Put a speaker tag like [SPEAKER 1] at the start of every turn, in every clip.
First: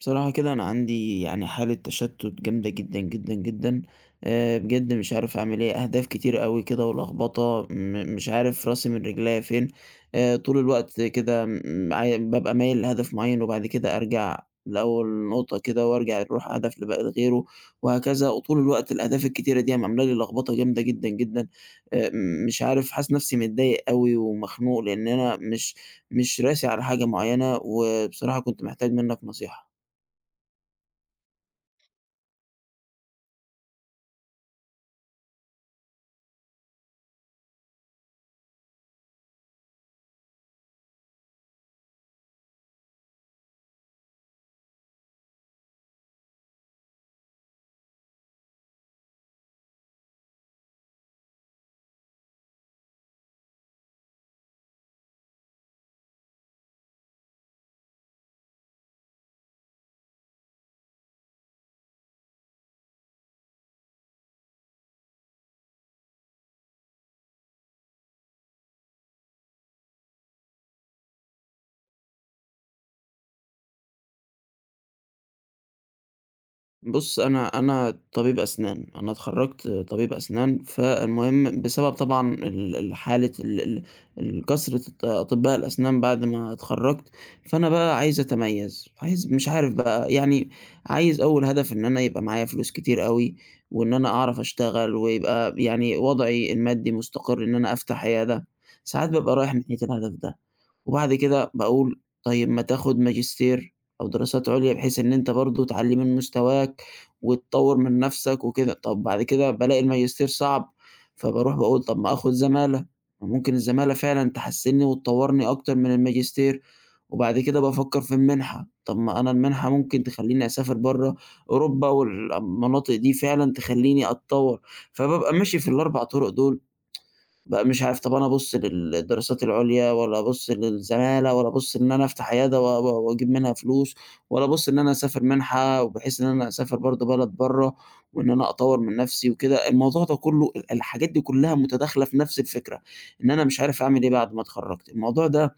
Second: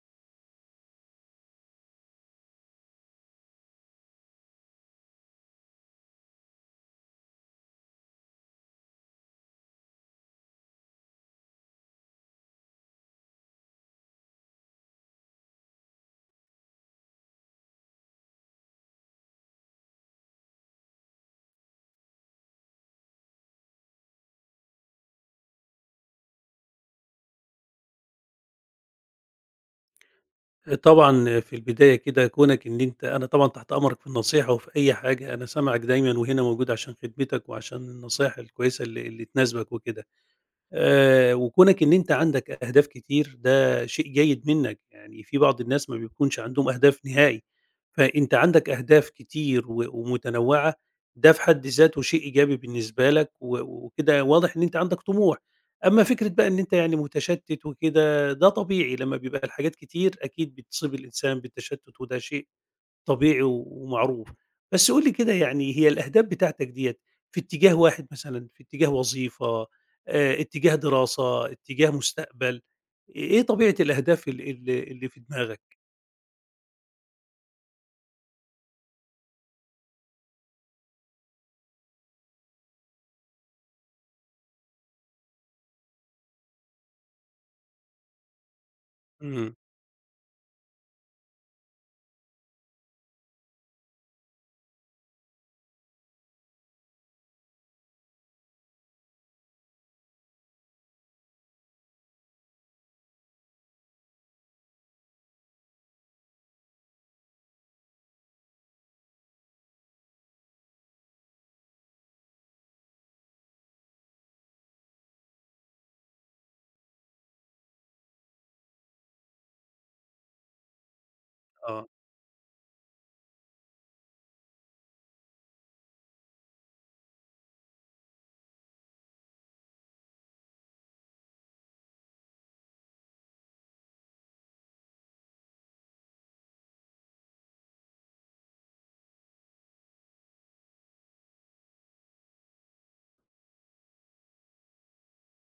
[SPEAKER 1] بصراحة كده أنا عندي يعني حالة تشتت جامدة جدًا، جدًا، جدًا، بجد مش عارف أعمل إيه، أهداف كتير أوي كده ولخبطة، مش عارف راسي من رجليّا فين. طول الوقت كده م عا بابقى مايل لهدف معيّن وبعد كده أرجع لأول نقطة كده وأرجع أروح هدف لغيره وهكذا، وطول الوقت الأهداف الكتيرة دي قام عاملة لي لخبطة جامدة جدًا، جدًا. آآ، مش عارف، حاسس نفسي متضايق أوي ومخنوق لإن أنا مش راسي على حاجة معيّنة، وبصراحة كنت محتاج منّك نصيحة.
[SPEAKER 2] طبعًا في البداية كده كونك إن أنت أنا طبعًا تحت أمرك في النصيحة وفي أي حاجة، أنا سامعك دايمًا وهنا موجود عشان خدمتك وعشان النصايح الكويسة اللي تناسبك وكده. وكونك إن أنت عندك أهداف كتير ده شيء جيد منّك، يعني في بعض الناس ما بيكونش عندهم أهداف نهائي. فأنت عندك أهداف كتير و ومتنوعة، ده في حد ذاته شيء إيجابي بالنسبة لك و وكده واضح إن أنت عندك طموح. أمّا فكرة بقى إن أنت يعني متشتت وكده، ده طبيعي لمّا بيبقى الحاجات كتير أكيد بتصيب الإنسان بالتشتت وده شيء طبيعي و- ومعروف. بس قُل لي كده يعني هي الأهداف بتاعتك ديّة في اتجاه واحد مثلًا، في اتجاه وظيفة، اتجاه دراسة، اتجاه مستقبل، إيه طبيعة الأهداف ال اللي في دماغك؟
[SPEAKER 1] بُص، أنا طبيب أسنان. أنا اتخرّجت طبيب أسنان، فالمهم بسبب طبعًا ال حالة ال ال ال كثرة أطباء الأسنان بعد ما اتخرّجت، فأنا بقى عايز أتميّز، عايز مش
[SPEAKER 2] إمم،
[SPEAKER 1] عارف بقى، يعني عايز أول هدف إن أنا يبقى معايا فلوس كتير أوي، وإن أنا أعرف أشتغل ويبقى يعني وضعي المادي مستقر، إن أنا أفتح عيادة. ساعات بابقى رايح من ناحية الهدف ده، وبعد كده باقول طيب ما تاخد ماجستير أو دراسات عُليا، بحيث إن أنت برضه تعلّي من مستواك وتطوّر من نَفْسك وكده. طَب بعد كده بالاقي الماجستير صعب، فباروح باقول طَب ما آخُد زمالة، ممكن الزمالة فعلًا تحسّنني وتطوّرني أكتر من الماجستير. وبعد كده بافكّر في المنحة، طَب ما أنا المنحة ممكن تخلّيني أسافر برّه أوروبا،
[SPEAKER 2] آه.
[SPEAKER 1] والمناطق دي فعلًا تخلّيني أتطوّر، فبابقى ماشي في ال4 طُرُق دول. بقى مش عارف، طَب أنا أبُص للدراسات العُليا والّا أبُص للزمالة والّا أبُص إن أنا أفتح عيادة و و وأجيب منها فلوس، والّا أبُص إن أنا أسافر مِنحة، وبحيث إن أنا أسافر برضه بلد برّه وإن أنا أطوّر من نَفْسي وكده. الموضوع ده كُلّه، الحاجات دي كُلّها متداخلة في نَفْس الفكرة، إن أنا مش عارف أعمل إيه بعد ما اتخرّجت. الموضوع ده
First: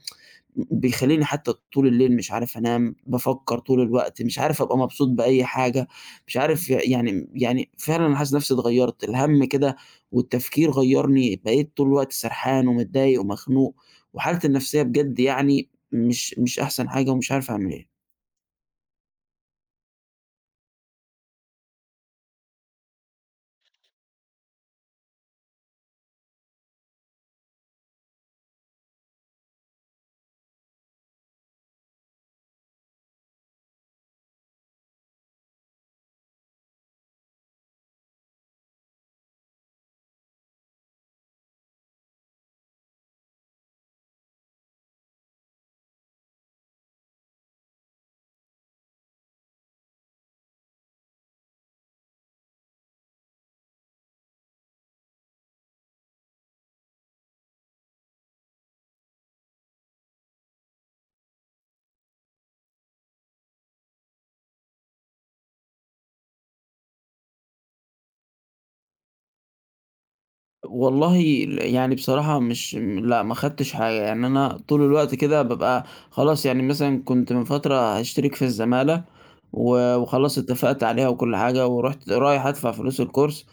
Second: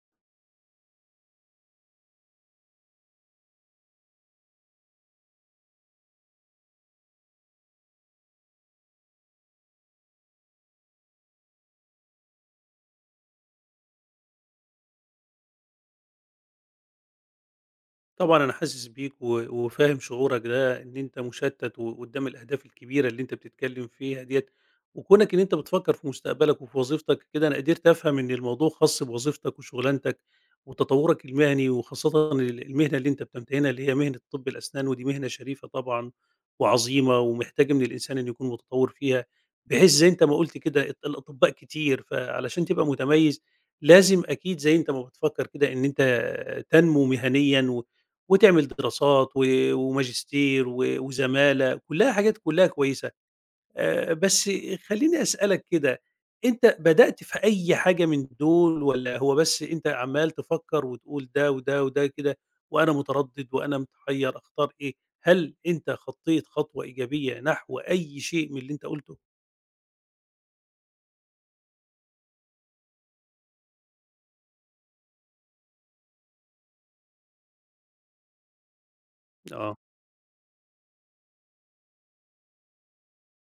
[SPEAKER 1] بيخلّيني حتى طول الليل مش عارف أنام، بافكّر طول الوقت، مش عارف أبقى مبسوط بأي حاجة، مش عارف، ي يعني يعني فعلًا أنا حاسس نَفْسي اتغيّرت. الهَم كده والتفكير غيّرني، بقيت طول الوقت سرحان ومتضايق ومخنوق، وحالتي النَفْسية بجد يعني مش أحسن حاجة ومش عارف أعمل إيه.
[SPEAKER 2] طبعًا أنا حاسس بيك و وفاهم شعورك ده، إن أنت مُشتَّت وقدّام الأهداف الكبيرة اللي أنت بتتكلّم فيها ديّة، وكونك إن أنت بتفكّر في مستقبلك وفي وظيفتك كده، أنا قدرت أفهم إن الموضوع خاص بوظيفتك وشغلانتك وتطوّرك المهني، وخاصةً ال المهنة اللي أنت بتمتهنها اللي هي مهنة طِبّ الأسنان، ودي مهنة شريفة طبعًا وعظيمة، ومحتاجة من الإنسان إنه يكون متطوّر فيها، بحيث زي أنت ما قُلت كده الأطباء كتير، فعلشان تبقى متميّز لازم أكيد زي أنت ما بتفكّر كده إن أنت تنمو مهنيًا و وتعمل دراسات و وماجستير و وزمالة، كلّها حاجات كلّها كويسة. بس خلّيني أسألك كده، أنت بدأت في أي حاجة من دول والّا هو بس أنت عمّال تفكّر وتقول ده وده وده كده وأنا متردد وأنا متحيّر أختار إيه؟ هل أنت خطّيت خطوة إيجابية نحو أي شيء من اللي أنت قُلته؟
[SPEAKER 1] والله يعني بصراحة مش، لأ، ما خدتش حاجة. يعني أنا طول الوقت كده بابقى خلاص، يعني مثلًا كنت من فترة هاشترك في الزمالة
[SPEAKER 2] آه،
[SPEAKER 1] و وخلاص اتفقت عليها وكل حاجة، ورُحت رايح أدفع فلوس الcourse.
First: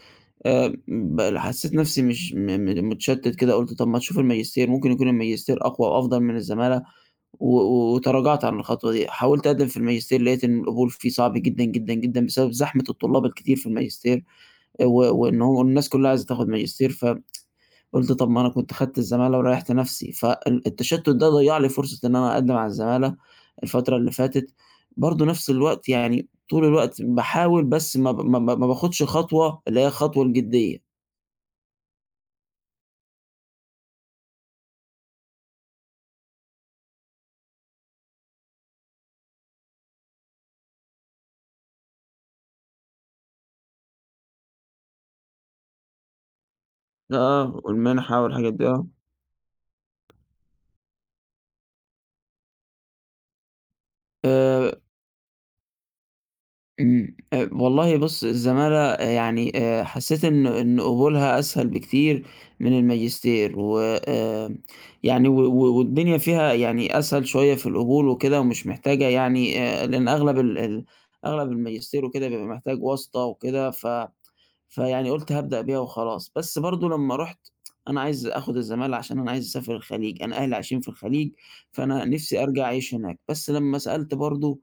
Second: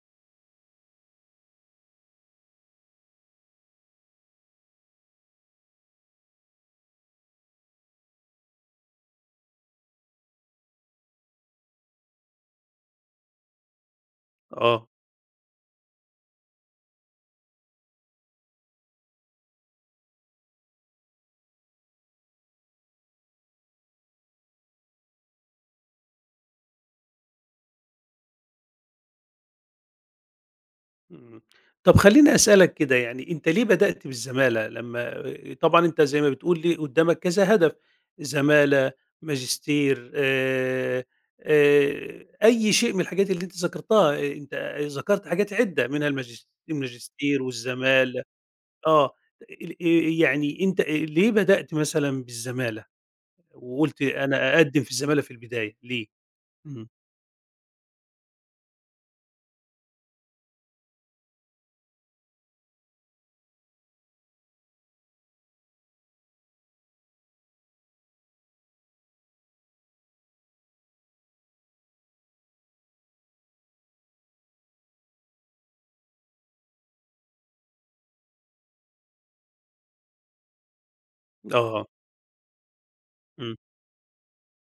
[SPEAKER 1] ب حسيت نفسي مش م م متشتت كده، قُلت طب ما تشوف الماجستير، ممكن يكون الماجستير أقوى وأفضل من الزمالة، و و- وتراجعت عن الخطوة دي. حاولت أقدم في الماجستير لقيت إن القبول فيه صعب جدًا، جدًا، جدًا، بسبب زحمة الطلاب الكتير في الماجستير. آه،
[SPEAKER 2] آه.
[SPEAKER 1] و وإن هو الناس كلها عايزة تاخد ماجستير. قُلت طب ما أنا كنت خدت الزمالة وريّحت نَفْسي، التشتُّت ده ضيّع لي فرصة إن أنا أقدّم على الزمالة الفترة اللي فاتت. برضه نَفْس الوقت يعني طول الوقت باحاول، بس ما ب ما ما ما باخدش خطوة، اللي هي الخطوة الجدية.
[SPEAKER 2] إمم. طب خلّيني أسألك كده يعني أنت ليه بدأت بالزمالة لمّا طبعًا أنت زي ما بتقول لي قدّامك كذا هدف، زمالة، ماجستير أي شيء من الحاجات اللي أنت ذكرتها، أنت ذكرت حاجات عدة منها الماجستير
[SPEAKER 1] آه، والمنحة
[SPEAKER 2] والزمالة
[SPEAKER 1] والحاجات دي، آه.
[SPEAKER 2] آه، ال يعني أنت ليه بدأت مثلًا بالزمالة وقُلت أنا
[SPEAKER 1] آآ
[SPEAKER 2] أقدّم في الزمالة في البداية ليه؟ إمم،
[SPEAKER 1] إمم، والله بُص، الزمالة يعني حسّيت إن قبولها أسهل بكتير من الماجستير، وآمم يعني و و والدنيا فيها يعني أسهل شوية في القبول وكده، ومش محتاجة يعني، لإن أغلب ال أغلب الماجستير وكده بيبقى محتاج واسطة وكده. فيعني قُلت هابدأ بيها وخلاص، بس برضه لمّا رُحت، أنا عايز آخُد الزمالة عشان أنا عايز أسافر الخليج، أنا أهلي عايشين في الخليج،
[SPEAKER 2] آه، آه.
[SPEAKER 1] فأنا نِفْسي أرجع أعيش هناك. بس
[SPEAKER 2] إمم،
[SPEAKER 1] لمّا سألت برضه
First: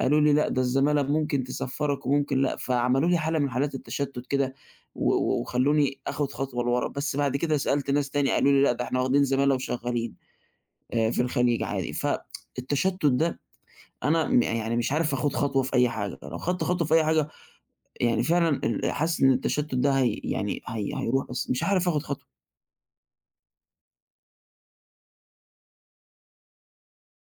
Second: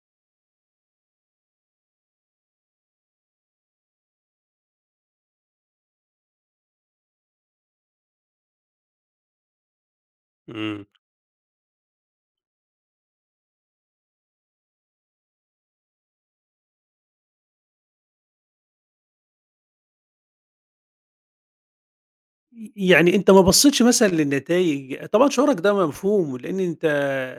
[SPEAKER 1] قالوا لي: "لأ، ده الزمالة ممكن تسفّرك وممكن لأ." فعملوا لي حالة من حالات التشتُّت كده و و وخلّوني آخُد خطوة لورا. بس بعد كده سألت ناس تاني قالوا لي: "لأ، ده إحنا واخدين زمالة وشغّالين
[SPEAKER 2] إمم.
[SPEAKER 1] في الخليج عادي." فالتشتُّت ده، أنا يعني مش عارف آخُد خطوة في أي حاجة، لو خدت خطوة في أي حاجة يعني فعلًا حاسس إن التشتُّت ده يعني هي هيروح، بس مش عارف آخُد خطوة.
[SPEAKER 2] يعني أنت ما بصّيتش مثلًا للنتايج طبعًا شعورك ده مفهوم، لإن أنت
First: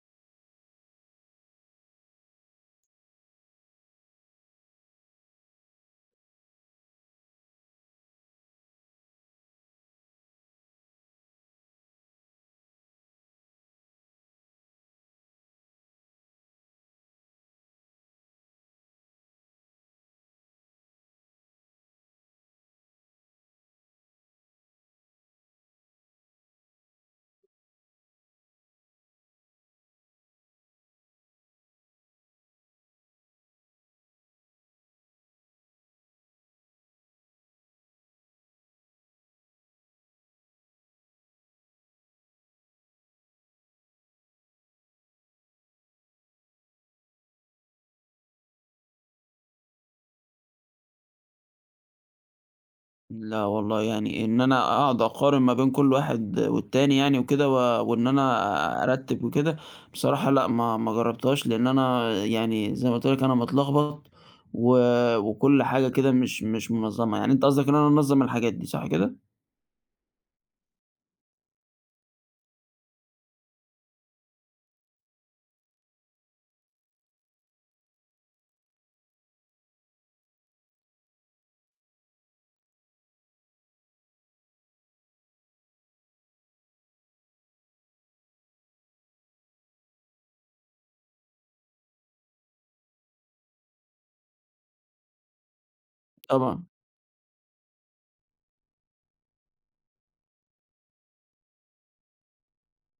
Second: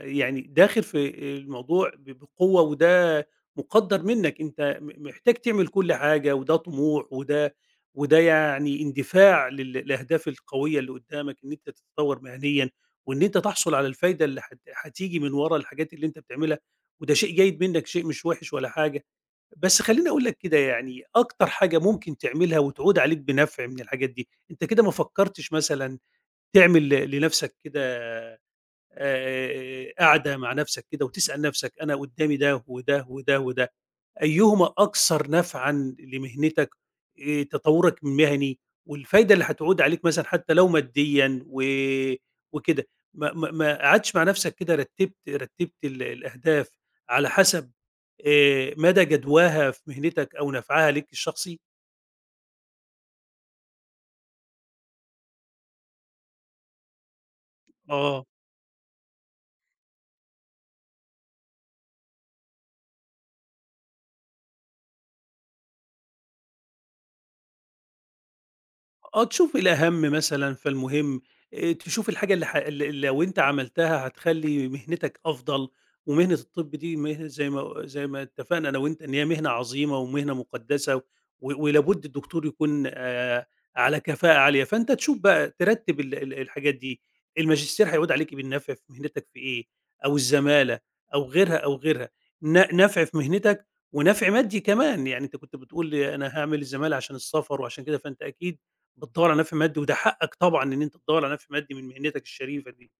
[SPEAKER 2] يعني داخل في الموضوع بقوة وده مُقدّر منّك، أنت محتاج تعمل كل حاجة وده طموح وده وده يعني اندفاع للأهداف القوية اللي قدّامك، إن أنت تتطوّر مهنيًا وإن أنت تحصل على الفايدة اللي هتيجي من ورا الحاجات اللي أنت بتعملها، وده شيء جيد منّك، شيء مش وِحِش ولا حاجة. بس خلّيني أقول لك كده يعني أكتر حاجة ممكن تعملها وتعود عليك بنفع من الحاجات دي، أنت كده ما فكّرتش مثلًا تعمل لنفسك كده قعدة مع نفسك كده وتسأل نفسك أنا قدّامي ده وده وده وده أيهما أكثر نفعًا لمهنتك، تطوّرك المهني والفايدة اللي هتعود عليك مثلًا حتى لو ماديًا و وكده. ما قعدتش مع نَفْسك كده رتّبت ال الأهداف على حسب مدى جدواها في مهنتك أو نفعها ليك الشخصي؟
[SPEAKER 1] لا والله، يعني إن أنا أقعد أقارن ما بين كل واحد والتاني، يعني وكده، وإن
[SPEAKER 2] آه.
[SPEAKER 1] أنا أرتِّب وكده، بصراحة لأ، ما جرّبتهاش، لإن أنا، يعني زي ما قُلت لك، أنا متلخبط، و وكل حاجة كده مش منظَّمة. يعني أنت قصدك إن أنا أنظَّم الحاجات دي، صح كده؟
[SPEAKER 2] آه، تشوف الأهم مثلًا، فالمهم تشوف الحاجة اللي ح ال لو أنت عملتها هتخلّي مهنتك أفضل، ومهنة الطب دي مهنة زي ما اتفقنا أنا وأنت إن هي مهنة عظيمة ومهنة مقدسة، ولابد الدكتور يكون على كفاءة عالية، فأنت تشوف بقى ترتّب ال الحاجات دي، الماجستير هيعود عليكِ بالنفع في مهنتك في إيه، أو الزمالة أو غيرها، أو غيرها، نفع في مهنتك ونفع مادي كمان، يعني أنت كنت بتقول لي أنا هاعمل
[SPEAKER 1] طبعًا.
[SPEAKER 2] الزمالة عشان السفر وعشان كده، فأنت أكيد بتدوّر على نفع مادي، وده حقك طبعًا إن أنت تدوّر على نفع مادي من مهنتك الشريفة دي.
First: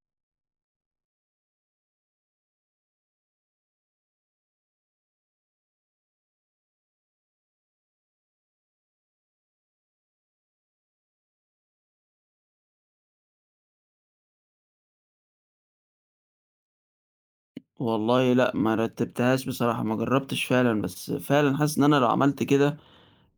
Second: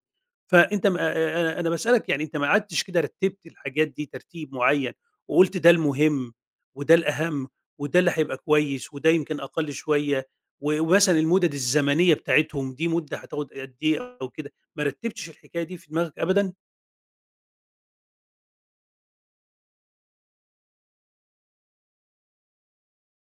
[SPEAKER 2] فأنت ما أنا باسألك يعني أنت ما قعدتش كده رتّبت الحاجات دي ترتيب معيّن، وقُلت ده المهم، وده الأهم، وده اللي هيبقى كويس، وده يمكن أقل شوية، و ومثلًا المُدَد الزمنية بتاعتهم دي مُدة هتاخد قد إيه أو كده، ما رتّبتش الحكاية دي في دماغك أبدًا؟
[SPEAKER 1] والله لأ، ما رتِّبتهاش بصراحة، ما جرّبتش فعلًا، بس فعلًا حاسس إن أنا لو عملت كده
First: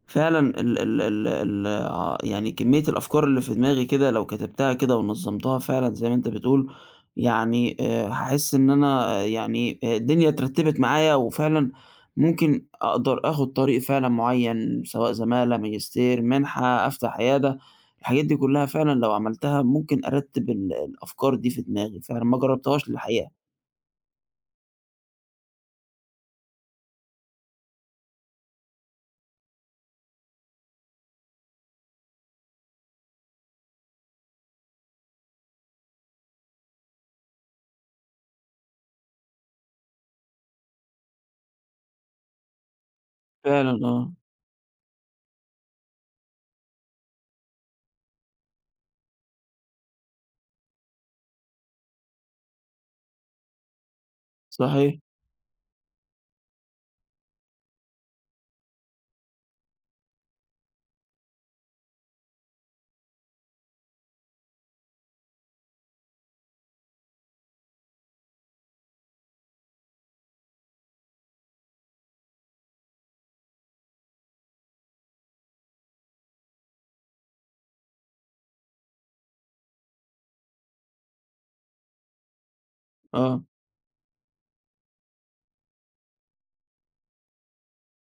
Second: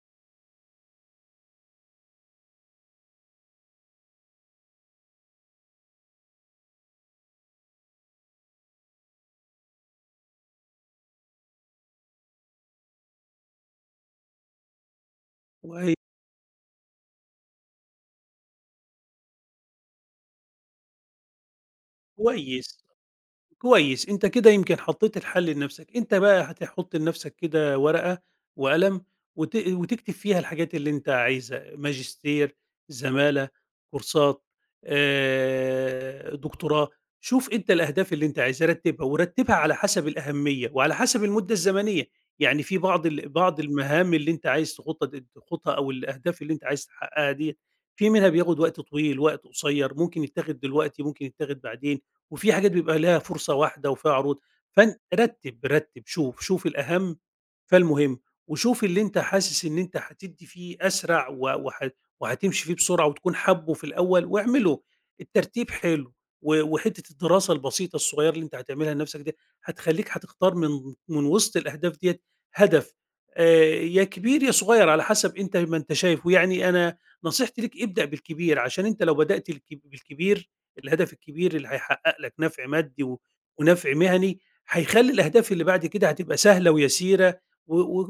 [SPEAKER 1] فعلًا، ال ال ال ال ع يعني كمية الأفكار اللي في دماغي كده لو كتبتها كده ونظمتها فعلًا زي ما أنت بتقول، يعني هاحس إن أنا، يعني، الدنيا اترتبت معايا، وفعلًا ممكن أقدر آخد طريق فعلًا معين، سواء زمالة،
[SPEAKER 2] وهي
[SPEAKER 1] ماجستير، منحة، أفتح عيادة، الحاجات دي كلها فعلًا لو عملتها ممكن أرتب الأفكار دي في دماغي فعلًا. ما
[SPEAKER 2] كويس.
[SPEAKER 1] جربتهاش الحقيقة.
[SPEAKER 2] كويس، أنت كده يمكن حطّيت الحل لنَفْسك، أنت بقى هتحُط لنَفْسك كده ورقة وقلم وت وتكتب فيها الحاجات اللي أنت عايزها، ماجستير، زمالة، كورسات، دكتوراه، شوف أنت الأهداف اللي أنت عايزها رتّبها، ورتّبها على حسب الأهمية وعلى حسب المدة الزمنية، يعني في بعض بعض
[SPEAKER 1] فعلًا، آه،
[SPEAKER 2] المهام اللي أنت عايز تخُطّها د تخوضها أو الأهداف اللي أنت عايز تحقّقها ديّة، في منها بياخُد وقت طويل، وقت قصيّر، ممكن يتاخد دلوقتي، ممكن يتاخد بعدين. وفي حاجات بيبقى لها فرصة واحدة وفيها عروض، فأن
[SPEAKER 1] صحيح،
[SPEAKER 2] رتّب، شوف الأهم فالمهم، وشوف اللي أنت حاسس إن أنت هتدّي فيه أسرع و وهتمشي فيه بسرعة وتكون حابّه في الأول واعمله، الترتيب حلو و وحتّة الدراسة البسيطة الصغيّرة اللي أنت هتعملها لنَفْسك ديّة هتخلّيك هتختار من وسط الأهداف ديّة هدف آآ يا كبير يا صغيّر على حسب أنت ما أنت شايف، ويعني أنا نصيحتي ليك ابدأ بالكبير، عشان أنت لو بدأت بالكبير الهدف الكبير اللي هيحقق لك نَفْع مادي و
[SPEAKER 1] آه،
[SPEAKER 2] ونَفْع مهني، هيخلّي الأهداف اللي بعد كده هتبقى سهلة ويسيرة و و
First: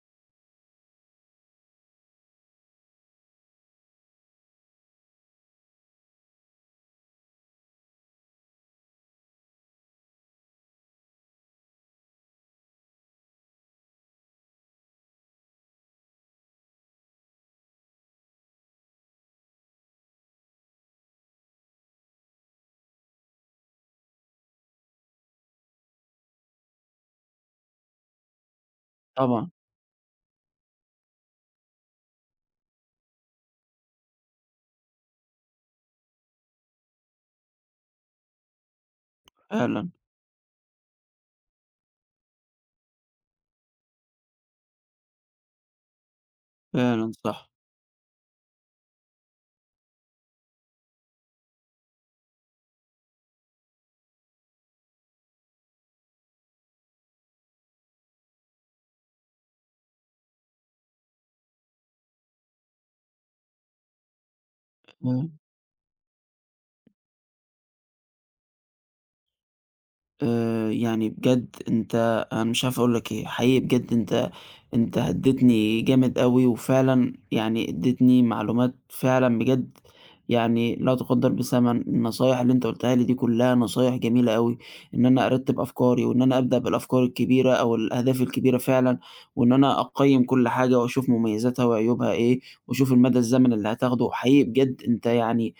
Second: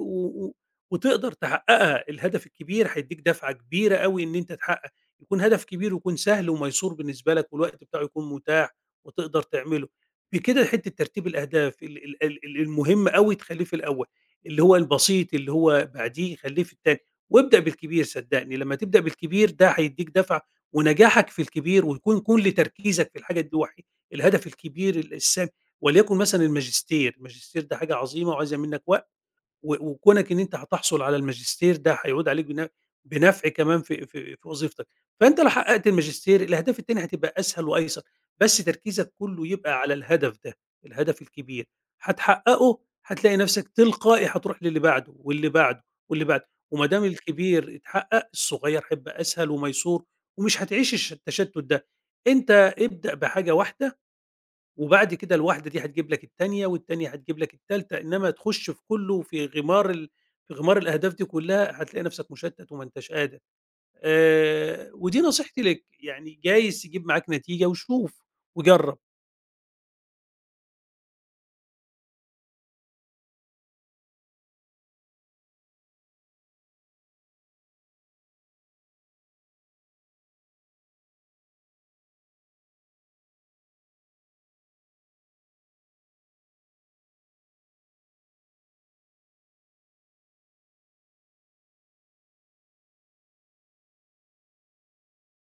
[SPEAKER 2] و وتقدر تحققها، الهدف الكبير هيدّيك دَفعة كبيرة أوي إن أنت تحقق يكون هدف كبير ويكون سهل وميسور بالنسبة لك والوقت بتاعه يكون متاح وتقدر تعمله. بكده حتّة ترتيب الأهداف ال المهم أوي تخلّيه في الأول، اللي هو البسيط اللي هو بعديه خلّيه في التاني، وابدأ بالكبير صدّقني، لمّا تبدأ بالكبير ده هيدّيك دَفعة ونجاحك في الكبير ويكون كل تركيزك في الحاجة الهدف الكبير السامي وليكن مثلًا الماجستير، الماجستير ده حاجة عظيمة وعايزة منّك وقت
[SPEAKER 1] طبعًا،
[SPEAKER 2] و وكونك إن أنت هتحصل على الماجستير ده هيعود عليك بنفع كمان في في وظيفتك، فأنت لو حققت الماجستير الأهداف التانية هتبقى أسهل وأيسر، بس تركيزك كله يبقى
[SPEAKER 1] فعلًا،
[SPEAKER 2] على الهدف ده، الهدف الكبير، هتحققه هتلاقي نفسك تلقائي هتروح للي بعده، واللي بعده، واللي بعده، وما دام
[SPEAKER 1] فعلًا صح،
[SPEAKER 2] الكبير اتحقق الصغير هيبقى أسهل وميسور، ومش هتعيش التشتت ده، أنت ابدأ بحاجة واحدة وبعد كده الواحدة دي هتجيب لك التانية، والتانية هتجيب لك التالتة، إنما تخش في كله في غمار ال في غمار الأهداف دي كلها هتلاقي نفسك مشتت وما أنتاش قادر. ودي
[SPEAKER 1] آه.
[SPEAKER 2] نصيحتي لك، يعني جايز تجيب معاك نتيجة وشوف وجرب،
[SPEAKER 1] يعني بجد، أنا مش عارف أقول لك إيه. حقيقي بجد أنت هدّيتني جامد أوي، وفعلًا يعني ادّيتني معلومات فعلًا بجد يعني لا تُقدّر بثمن. النصايح اللي أنت قُلتها لي دي كلّها نصايح جميلة أوي، إن أنا أرتّب أفكاري، وإن أنا أبدأ بالأفكار الكبيرة أو الأهداف الكبيرة فعلًا، وإن أنا أقيّم كل حاجة وأشوف مميزاتها وعيوبها إيه، وأشوف المدى الزمني اللي هتاخده. حقيقي بجد أنت، يعني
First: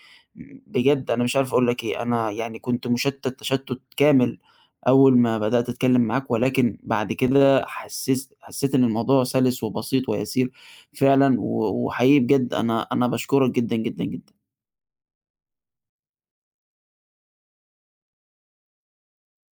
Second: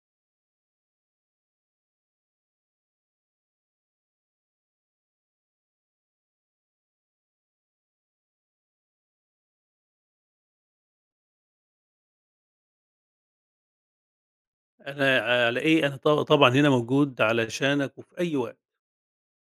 [SPEAKER 1] بجد أنا مش عارف أقول لك إيه. أنا يعني كنت مُشتّت تشتُّت كامل أول ما بدأت أتكلم معاك، ولكن بعد كده حسيت إن الموضوع سَلِس وبسيط ويسير فعلًا، وحقيقي بجد أنا باشكرك جدًا، جدًا، جدًا.
[SPEAKER 2] أنا على إيه أنا طبعًا هنا موجود علشانك وفي أي وقت.